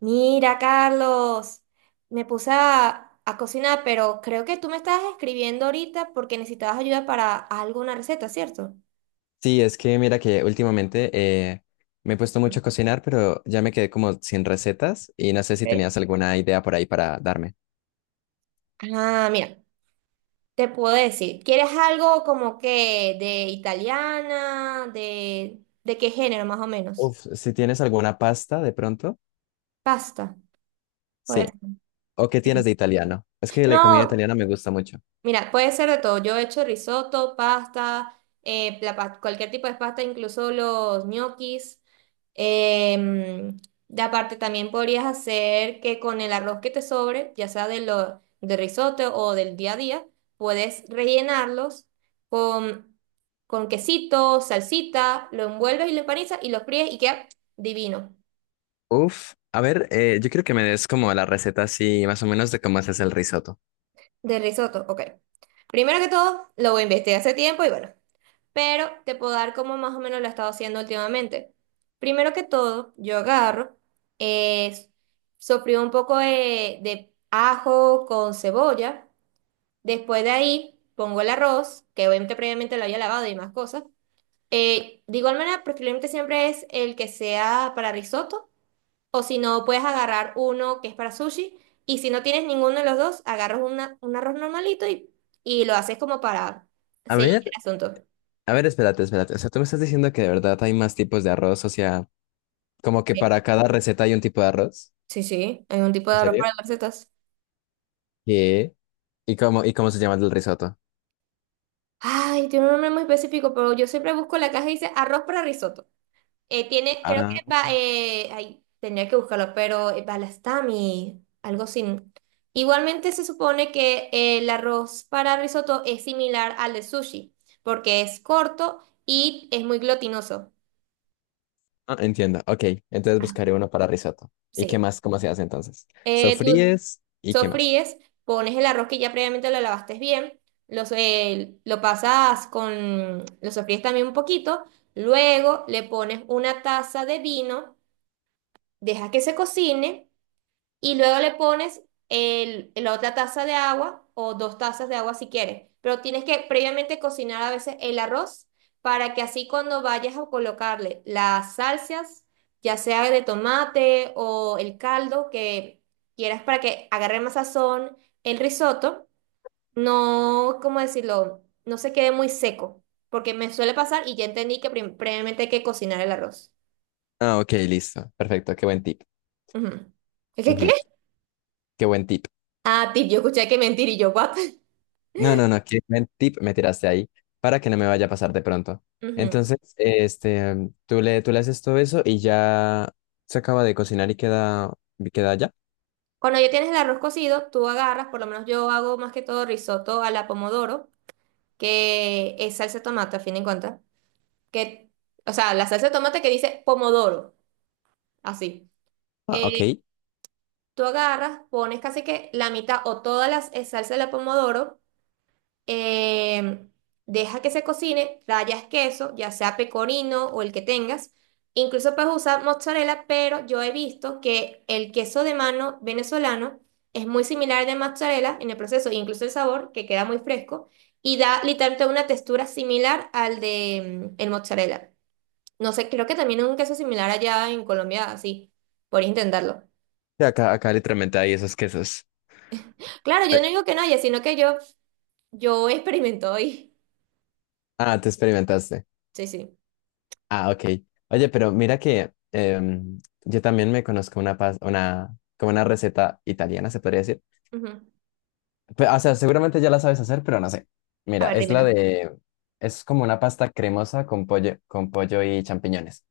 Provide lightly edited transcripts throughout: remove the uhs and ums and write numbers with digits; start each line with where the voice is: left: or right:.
right: Mira, Carlos, me puse a cocinar, pero creo que tú me estabas escribiendo ahorita porque necesitabas ayuda para alguna receta, ¿cierto?
left: Sí, es que mira que últimamente me he puesto mucho a cocinar, pero ya me quedé como sin recetas y no sé si
right: ¿Ok?
left: tenías alguna idea por ahí para darme.
right: Ah, mira, te puedo decir, ¿quieres algo como que de italiana, de qué género más o menos?
left: Uf, si tienes alguna pasta de pronto,
right: Pasta, puede
left: sí.
right: ser.
left: ¿O qué tienes
right: Sí.
left: de italiano? Es que la comida
right: No,
left: italiana me gusta mucho.
right: mira, puede ser de todo. Yo he hecho risotto, pasta, cualquier tipo de pasta, incluso los ñoquis. Em, de aparte, también podrías hacer que con el arroz que te sobre, ya sea de lo, de risotto o del día a día, puedes rellenarlos con, con quesito, salsita, lo envuelves y lo empanizas y lo fríes y queda divino.
left: Uf, a ver, yo quiero que me des como la receta así, más o menos de cómo haces el risotto.
right: De risotto, ok. Primero que todo, lo investigué hace tiempo y bueno, pero te puedo dar como más o menos lo he estado haciendo últimamente. Primero que todo, yo agarro, es, sofrío un poco de ajo con cebolla, después de ahí pongo el arroz, que obviamente previamente lo había lavado y más cosas. De igual manera, preferiblemente siempre es el que sea para risotto, o si no, puedes agarrar uno que es para sushi, y si no tienes ninguno de los dos, agarras un arroz normalito y lo haces como para
left: A
right: seguir
left: ver,
right: el asunto. ¿Ok?
left: a ver, espérate, espérate. O sea, tú me estás diciendo que de verdad hay más tipos de arroz, o sea, como que para cada receta hay un tipo de arroz.
right: Sí, sí, hay un tipo de
left: ¿En
right: arroz para
left: serio?
right: las recetas.
left: ¿Qué? Y cómo se llama el risotto?
right: Ay, tiene un nombre muy específico, pero yo siempre busco la caja y dice arroz para risotto. Tiene, creo que
left: Ah,
right: va, ay, tendría que buscarlo, pero balastami, algo sin. Igualmente se supone que el arroz para risotto es similar al de sushi, porque es corto y es muy glutinoso.
left: ah, entiendo. Ok, entonces
right: Ah,
left: buscaré uno para risotto. ¿Y qué
right: sí.
left: más? ¿Cómo se hace entonces?
right: ¿Tú,
left: Sofríes y qué más.
right: sofríes, pones el arroz que ya previamente lo lavaste bien, los, lo pasas con, lo sofríes también un poquito, luego le pones una taza de vino, dejas que se cocine y luego le pones el, la otra taza de agua o dos tazas de agua si quieres. Pero tienes que previamente cocinar a veces el arroz para que así cuando vayas a colocarle las salsas, ya sea de tomate o el caldo que quieras para que agarre más sazón, el risotto, no, ¿cómo decirlo? No se quede muy seco, porque me suele pasar y ya entendí que previamente hay que cocinar el arroz.
left: Ah, ok, listo. Perfecto, qué buen tip.
right: Ujú. ¿Qué, qué, qué?
left: Ujú, qué buen tip.
right: Ah, tip, yo escuché que mentir y yo, what?
left: No, no, no, qué buen tip me tiraste ahí para que no me vaya a pasar de pronto.
right: Ujú.
left: Entonces, este, tú le haces todo eso y ya se acaba de cocinar y queda ya.
right: Cuando ya tienes el arroz cocido, tú agarras, por lo menos yo hago más que todo risotto a la pomodoro, que es salsa de tomate, a fin de cuentas. Que, o sea, la salsa de tomate que dice pomodoro, así.
left: Ah, ok.
right: Eh,
left: Sí.
right: tú agarras, pones casi que la mitad o toda la salsa de la pomodoro. Em, Deja que se cocine, rayas queso, ya sea pecorino o el que tengas. Incluso puedes usar mozzarella, pero yo he visto que el queso de mano venezolano es muy similar al de mozzarella en el proceso, incluso el sabor, que queda muy fresco, y da literalmente una textura similar al de el mozzarella. No sé, creo que también es un queso similar allá en Colombia, así, por intentarlo.
left: Acá, acá literalmente hay esos quesos.
right: Claro, yo
left: Eh,
right: no digo que no haya, sino que yo experimento hoy.
left: Ah, te experimentaste.
right: Sí, sí.
left: Ah, ok. Oye, pero mira que yo también me conozco una, pas- una, como una receta italiana, se podría decir.
right: Ujú.
left: Pe- o sea, seguramente ya la sabes hacer, pero no sé.
right: A
left: Mira,
right: ver,
left: es la
right: dímela.
left: de, es como una pasta cremosa con pollo y champiñones.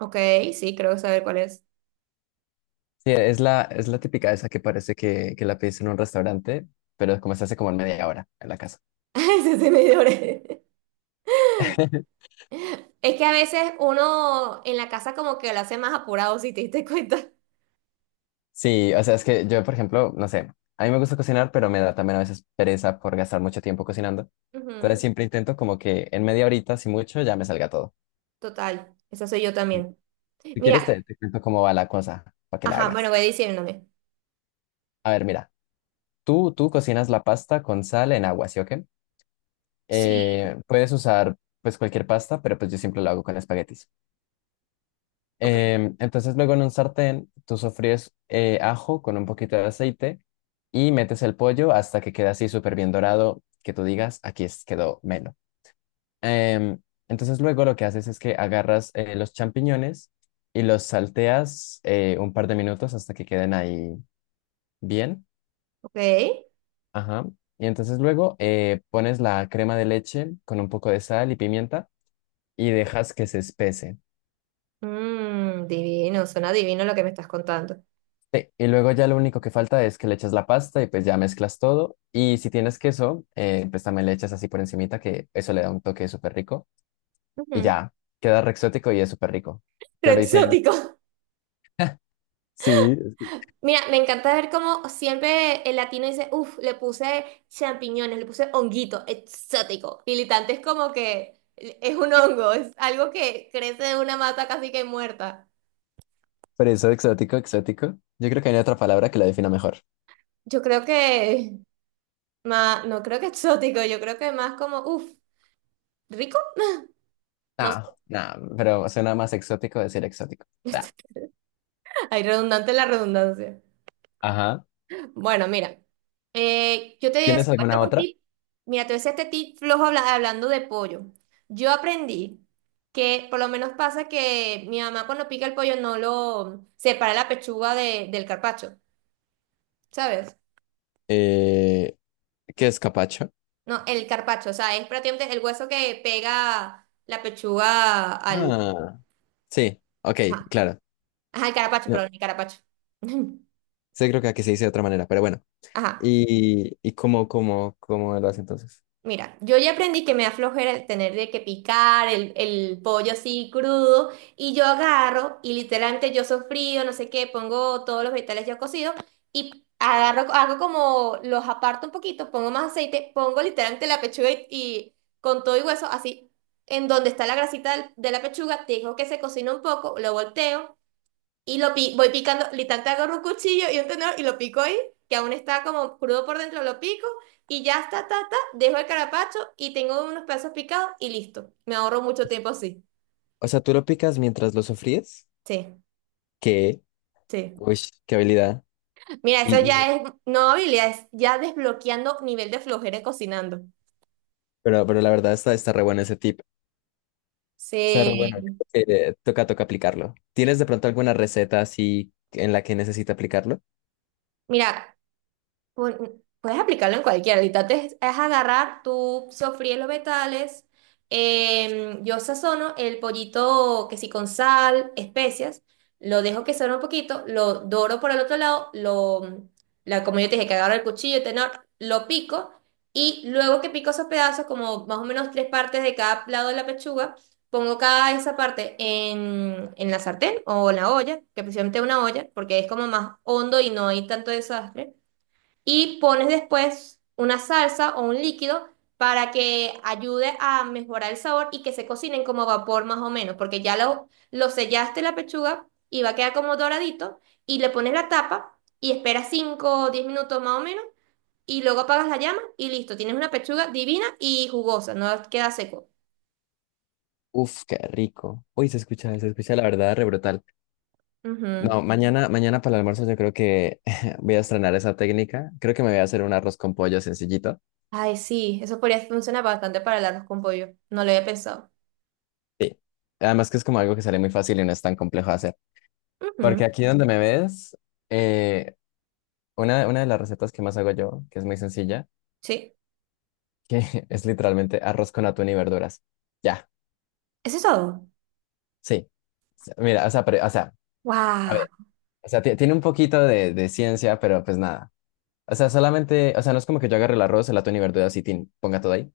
right: Ok, sí, creo saber cuál es.
left: Sí, e, es la típica esa que parece que la pides en un restaurante, pero como se hace como en media hora en la casa.
right: Ese se me dio breve. Es que a veces uno en la casa como que lo hace más apurado, si te diste cuenta.
left: Sí, o sea, es que yo, por ejemplo, no sé, a mí me gusta cocinar, pero me da también a veces pereza por gastar mucho tiempo cocinando.
right: Ujú,
left: Entonces siempre intento como que en media horita, si mucho, ya me salga todo.
right: total, esa soy yo
left: Sí.
right: también.
left: Si
right: Mira,
left: quieres, te cuento cómo va la cosa para que la
right: ajá, bueno,
left: hagas.
right: voy diciéndome.
left: A ver, mira, tú cocinas la pasta con sal en agua, ¿sí o qué?
right: Sí.
left: Puedes usar pues cualquier pasta, pero pues yo siempre lo hago con espaguetis.
right: Ok,
left: Entonces luego en un sartén tú sofríes ajo con un poquito de aceite y metes el pollo hasta que queda así súper bien dorado, que tú digas, aquí es- quedó melo. Em, entonces luego lo que haces es que agarras los champiñones y los salteas un par de minutos hasta que queden ahí bien.
right: ok.
left: Ajá. Y entonces luego pones la crema de leche con un poco de sal y pimienta y dejas que se espese.
right: Mm, divino, suena divino lo que me estás contando.
left: Sí, y luego ya lo único que falta es que le eches la pasta y pues ya mezclas todo. Y si tienes queso, pues también le echas así por encimita, que eso le da un toque súper rico. Y
right: Ujú,
left: ya, queda re exótico y es súper rico.
right: pero
left: Yo lo hice en...
right: exótico.
left: Sí, sí,
right: Mira, me encanta ver cómo siempre el latino dice, uff, le puse champiñones, le puse honguito, exótico. Militante es como que es un hongo, es algo que crece de una mata casi que muerta.
left: por eso exótico, exótico. Yo creo que hay otra palabra que lo defina mejor.
right: Yo creo que, no creo que exótico, yo creo que más como, uff, rico. No sé,
left: Ah no, pero suena más exótico decir exótico. Ah,
right: hay redundante la redundancia.
left: ajá.
right: Bueno, mira, yo te digo,
left: ¿Tienes
right: esto es
left: alguna
right: un
left: otra?
right: tip, mira, te voy a decir este tip flojo hablando de pollo. Yo aprendí que por lo menos pasa que mi mamá cuando pica el pollo no lo separa la pechuga del carpacho, ¿sabes?
left: Eh, ¿Qué es capacho?
right: No, el carpacho, o sea, es prácticamente el hueso que pega la pechuga al...
left: Ah, sí, ok,
right: Ajá,
left: claro.
right: ajá, el carapacho,
left: No,
right: perdón, el carapacho.
left: sí creo que aquí se dice de otra manera, pero bueno.
right: Ajá.
left: Y cómo, cómo, cómo lo hace entonces?
right: Mira, yo ya aprendí que me da flojera el tener de que picar el pollo así crudo y yo agarro y literalmente yo sofrío, no sé qué, pongo todos los vegetales ya cocidos y agarro, hago como los aparto un poquito, pongo más aceite, pongo literalmente la pechuga y con todo y hueso así, en donde está la grasita de la pechuga, dejo que se cocina un poco, lo volteo y voy picando, literal, te agarro un cuchillo y un tenedor y lo pico ahí, que aún está como crudo por dentro, lo pico y ya está, ta, ta, dejo el carapacho y tengo unos pedazos picados y listo. Me ahorro mucho tiempo así.
left: O sea, tú lo picas mientras lo sofríes.
right: Sí,
left: ¿Qué?
right: sí.
left: Uy, qué habilidad.
right: Mira, eso
left: Y, y-
right: ya es, no habilidad, es ya desbloqueando nivel de flojera cocinando.
left: pero la verdad está, está re bueno ese tip. Está re bueno.
right: Sí.
left: Toca, toca aplicarlo. ¿Tienes de pronto alguna receta así en la que necesite aplicarlo?
right: Mira, puedes aplicarlo en cualquiera. Ahorita es agarrar, tú sofríes los vegetales. Yo sazono el pollito que sí con sal, especias. Lo dejo que sazone un poquito. Lo doro por el otro lado. Lo, la, como yo te dije, que agarro el cuchillo, tenor, lo pico. Y luego que pico esos pedazos, como más o menos tres partes de cada lado de la pechuga, pongo cada esa parte en la sartén o en la olla, que precisamente una olla, porque es como más hondo y no hay tanto desastre y pones después una salsa o un líquido para que ayude a mejorar el sabor y que se cocinen como a vapor más o menos, porque ya lo sellaste la pechuga y va a quedar como doradito y le pones la tapa y esperas 5 o 10 minutos más o menos y luego apagas la llama y listo, tienes una pechuga divina y jugosa, no queda seco.
left: Uf, qué rico. Uy, se escucha la verdad re brutal.
right: Ujú.
left: No, mañana, mañana para el almuerzo yo creo que voy a estrenar esa técnica. Creo que me voy a hacer un arroz con pollo sencillito.
right: Ay, sí, eso podría funcionar bastante para el arroz con pollo, no lo había pensado.
left: Sí. Además que es como algo que sale muy fácil y no es tan complejo de hacer.
right: Ujú,
left: Porque aquí donde me ves, eh, una de las recetas que más hago yo, que es muy sencilla,
right: sí,
left: que es literalmente arroz con atún y verduras. Ya,
right: eso es todo.
left: sí. O sea, mira, o sea, pero- o sea, a
right: Wow.
left: ver, o sea, ti- tiene un poquito de ciencia, pero pues nada. O sea, solamente, o sea, no es como que yo agarre el arroz, el atún y verduras y tin, ponga todo ahí,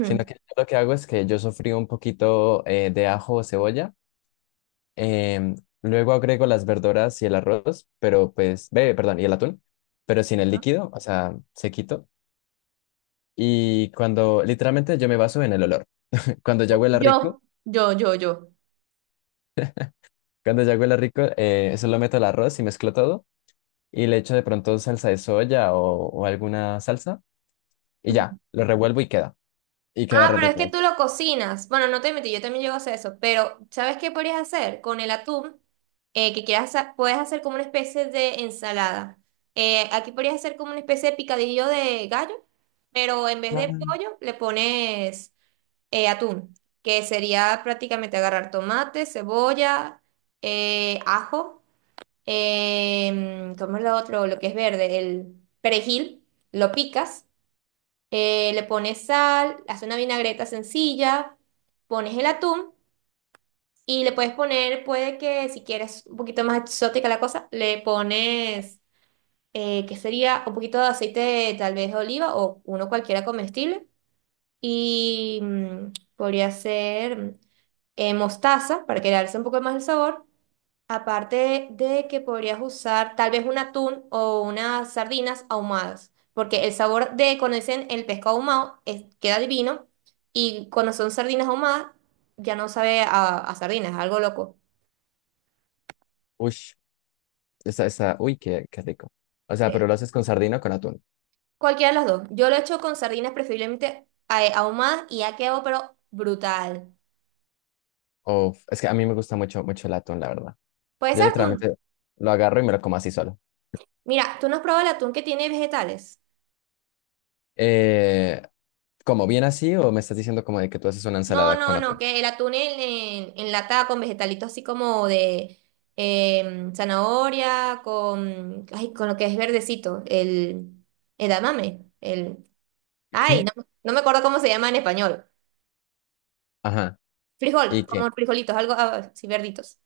left: sino que yo lo que hago es que yo sofrío un poquito de ajo o cebolla, em, luego agrego las verduras y el arroz, pero pues, ve, perdón, y el atún, pero sin el líquido, o sea, sequito. Y cuando, literalmente yo me baso en el olor. Cuando ya huela rico,
right: Yo.
left: cuando ya huela rico, solo meto el arroz y mezclo todo y le echo de pronto salsa de soya o alguna salsa y ya, lo revuelvo y queda. Y queda
right: Ah,
left: re
right: pero es que
left: rico.
right: tú lo cocinas. Bueno, no te metí, yo también llego a hacer eso. Pero, ¿sabes qué podrías hacer con el atún? Eh, que quieras hacer, puedes hacer como una especie de ensalada. Aquí podrías hacer como una especie de picadillo de gallo, pero en vez
left: Ah.
right: de pollo le pones atún, que sería prácticamente agarrar tomate, cebolla, ajo, ¿cómo es lo otro? Lo que es verde, el perejil, lo picas, le pones sal, haces una vinagreta sencilla, pones el atún y le puedes poner, puede que si quieres un poquito más exótica la cosa, le pones, que sería un poquito de aceite tal vez de oliva o uno cualquiera comestible y podría ser mostaza para que le alce un poco más el sabor. Aparte de que podrías usar tal vez un atún o unas sardinas ahumadas, porque el sabor de cuando dicen el pescado ahumado queda divino y cuando son sardinas ahumadas ya no sabe a sardinas, es algo loco.
left: Ush, esa, uy, qué, qué rico. O sea, pero
right: Sí.
left: lo haces con sardina o con atún.
right: Cualquiera de las dos. Yo lo he hecho con sardinas preferiblemente ahumadas y ha quedado pero brutal.
left: O, es que a mí me gusta mucho, mucho el atún, la verdad.
right: Puede
left: Yo
right: ser atún.
left: literalmente lo agarro y me lo como así solo.
right: Mira, ¿tú no has probado el atún que tiene vegetales?
left: Eh, ¿Como bien así o me estás diciendo como de que tú haces una
right: No,
left: ensalada con
right: no, no,
left: atún?
right: que el atún en, enlatado con vegetalitos así como de zanahoria, con, ay, con lo que es verdecito, el edamame, el, ay,
left: ¿Qué?
right: no, no me acuerdo cómo se llama en español.
left: Ajá. ¿Y
right: Frijol,
left: qué?
right: como frijolitos, algo así verditos.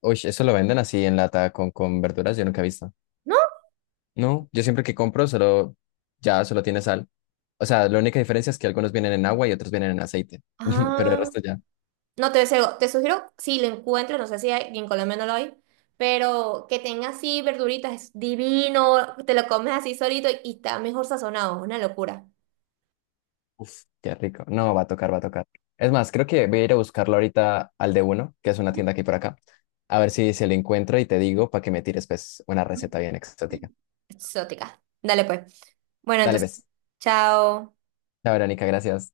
left: Uy, eso lo venden así en lata con verduras, yo nunca he visto.
right: ¿No?
left: No, yo siempre que compro solo, ya solo tiene sal. O sea, la única diferencia es que algunos vienen en agua y otros vienen en aceite. Pero el
right: Ah,
left: resto ya.
right: no, te, te sugiero, si lo encuentro, no sé si en Colombia no lo hay, pero que tenga así verduritas, es divino, te lo comes así solito y está mejor sazonado, una locura.
left: Uf, qué rico. No, va a tocar, va a tocar. Es más, creo que voy a ir a buscarlo ahorita al de uno, que es una tienda aquí por acá. A ver si se lo encuentro y te digo para que me tires pues una receta bien exótica.
right: Exótica. Dale pues. Bueno,
left: Dale,
right: entonces,
left: pues.
right: chao.
left: Chao, Verónica, gracias.